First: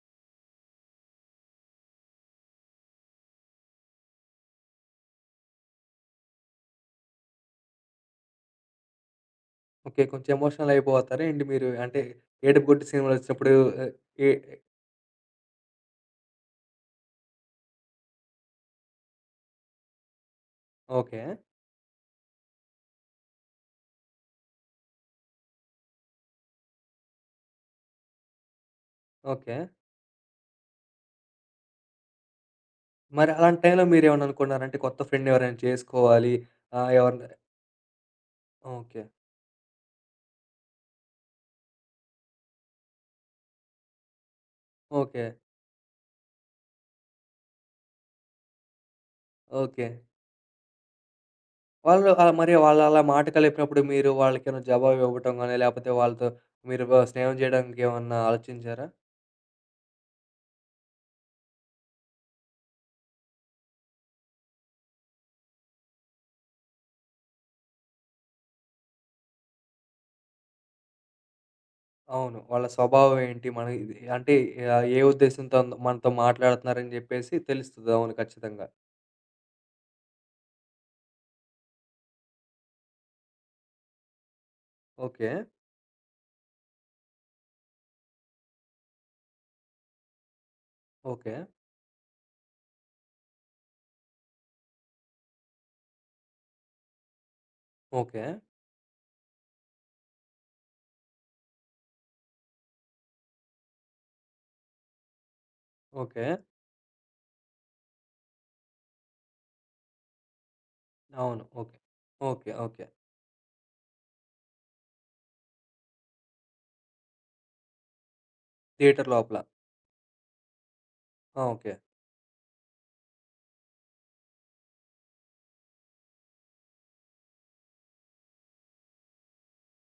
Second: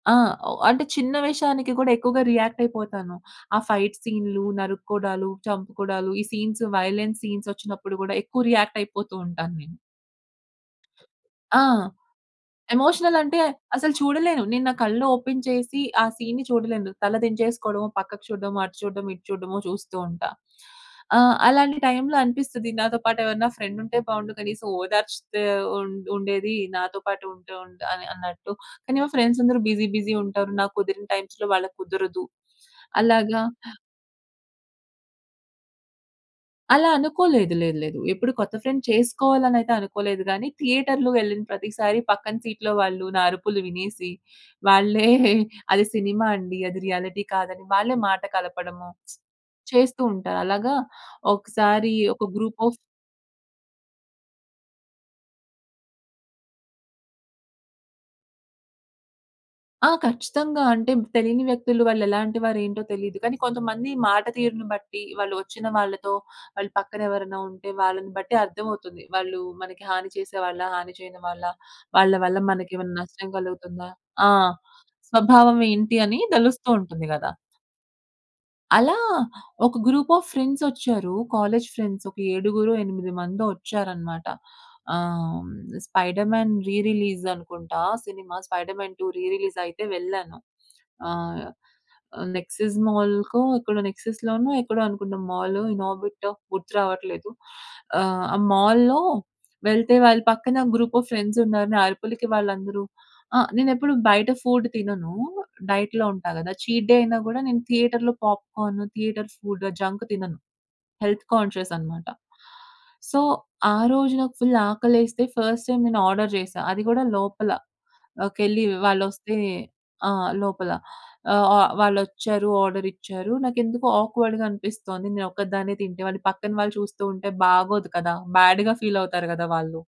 ఆ! వా అంటే చిన్న విషయానికి కూడా ఎక్కువగా రియాక్టయిపోతాను. ఆ ఫైట్ సీన్లు, నరుక్కోడాలు, చంపుకోడాలు ఈ సీన్స్ వయలెన్స్ సీన్సొచ్చినప్పుడు కూడా, ఎక్కువ రియాక్టైపోతూ ఉంటాను నేను. ఓకే. కొంచెం ఎమోషనల్ అయిపోతారా ఏంటి ఆ! మీరు? అంటే ఏడుపుగొట్టు ఎమోషనలంటే సినిమాలొచ్చినప్పుడు. అసలు ఏ చూడలేను. ఏఐ నేను నా కళ్ళు ఓపెన్ చేసి ఆ సీన్‌ని చూడలేను. తల దించేసుకోవడమో, పక్కకు చూడ్డమో, అటు చూడ్డమో, ఇటు చూడ్డమో చూస్తూ ఉంటా. ఆ! ఓకే. అలాంటి టైంలో అనిపిస్తది నాతో పాటు ఎవరైనా ఫ్రెండ్ ఉంటె బావుండు. కనీసం ఓదార్చితే ఉండు ఉండేది నాతో పాటు ఉంటె ఉంటా ఆహ్, అన్నట్టు. కానీ మా ఫ్రెండ్స్ ఓకే. అందరూ బిజీ బిజీ ఉంటారు. నాకు కుదిరిన టైమ్స్‌లో వాళ్ళకి కుదరదు. మరి అలాగా అలాంటి టైంలో మీరేమైనా అనుకున్నారా? అంటే కొత్త ఫ్రెండ్ ఎవరైనా చేసుకోవాలి, ఆ! అలా ఎవరన్నా అనుకోలేదు. లేదు. లేదు. ఎప్పుడు కొత్త ఫ్రెండ్ ఓకే. చేసుకోవాలి అనైతే అనుకోలేదు గానీ థియేటర్‌లో వెళ్ళిన ప్రతిసారి పక్కన సీట్‌లో వాళ్ళు నా అరుపులు వినేసి వాళ్ళే ఓకే. అది సినిమా అండి. అది రియాలిటీ కాదని వాళ్ళే మాట కలపడము ఓకే. చేస్తూ ఉంటారు. అలాగా ఒక్కసారి వాళ్ళు ఒక ఆహ్, మరి గ్రూప్ ఆఫ్ వాళ్ళు అలా మాట కలిపినప్పుడు, మీరు వాళ్ళకేనా జవాబు ఇవ్వటం గాని లేపోతే వాళ్ళతో మీరు వా స్నేహం చేయడానికేమన్నా ఆలోచించారా? ఆ! ఖచ్చితంగా అంటే తెలియని వ్యక్తులు వాళ్ళేలాంటి వారు ఏంటో తెలియదు. కానీ, కొంతమంది మాట తీరును బట్టి, వాళ్ళు వచ్చిన వాళ్ళతో వాళ్ళు పక్కన ఎవరైనా ఉంటే వాళ్ళని బట్టి అర్థమవుతుంది. వాళ్ళు మనకి హాని చేసే వాళ్ళా? హాని చేయని వాళ్ళా? వాళ్ళ అవును. వల్ల వాళ్ళ మనకేమైనా స్వభావం నష్టం ఏంటి? మన కలుగుతుందా? ఇది ఆ! అంటే ఆహ్, ఏ ఉద్దేశ్యంతో స్వభావం అంత ఏంటి, మనతో అని తెలుస్తూ మాట్లాడుతున్నారని ఉంటుంది కదా! జెప్పేసి తెలుస్తది. అవును. ఖచ్చితంగా. అలా ఒక గ్రూప్ ఆఫ్ ఫ్రెండ్సొచ్చారు. కాలేజీ ఫ్రెండ్స్ ఒక ఏడుగురో, ఎనిమిది మందో వచ్చారన్నమాట. ఆహ్, ఓకే. హ్మ్. 'స్పైడర్‌మ్యాన్' రీ రిలీజ్ అనుకుంటా సినిమా 'స్పైడర్‌మ్యాన్ 2' రీ రిలీజ్ అయితే వెళ్ళాను. ఓకే. ఆహ్, ఆహ్, నెక్సస్ మాల్‌కో ఎక్కడో నెక్సస్‌లోనో ఎక్కడో అనుకుంట మాలు ఇన్ ఆర్బిటో గుర్తు రావట్లేదు. ఆహ్, ఓకే. ఆ మాల్‌లో వెళ్తే వాళ్ళ పక్కన గ్రూప్ ఆఫ్ ఫ్రెండ్స్‌న్నారు. నా అరుపులకి వాళ్ళందరూ ఆ! నేనేప్పుడు బయట ఫుడ్ తినను. డైట్‌లో ఉంటా ఓకే. కదా! చీట్ డే అయినా కూడా నేను థియేటర్‌లో పాప్‌కార్ను థియేటర్ ఫుడ్ జంక్ తినను. హెల్త్ అవును. Conscious okay. అన్నమాట. ఓకే. ఓకే. సో ఆ రోజు నాకు ఫుల్ ఆకలేస్తే ఫస్ట్ టైమ్ నేను ఆర్డర్ చేశా. అది కూడా లోపలకెళ్ళి థియేటర్ వాళ్లోస్తే లోపల. ఆహ్, లోపల. ఆ! ఆహ్, ఆ! ఓకే. వాళ్ళచ్చారు. ఆర్డరిచ్చారు. నాకెందుకో ఆక్వర్డ్‌‌గా అనిపిస్తుంది. నేను ఒక్కదాన్నే తింటే వాళ్ళు పక్కన వాళ్ళు చూస్తూ ఉంటే బాగోదు కదా! బ్యాడ్‌గా ఫీల్ అవుతారు కదా! వాళ్ళు.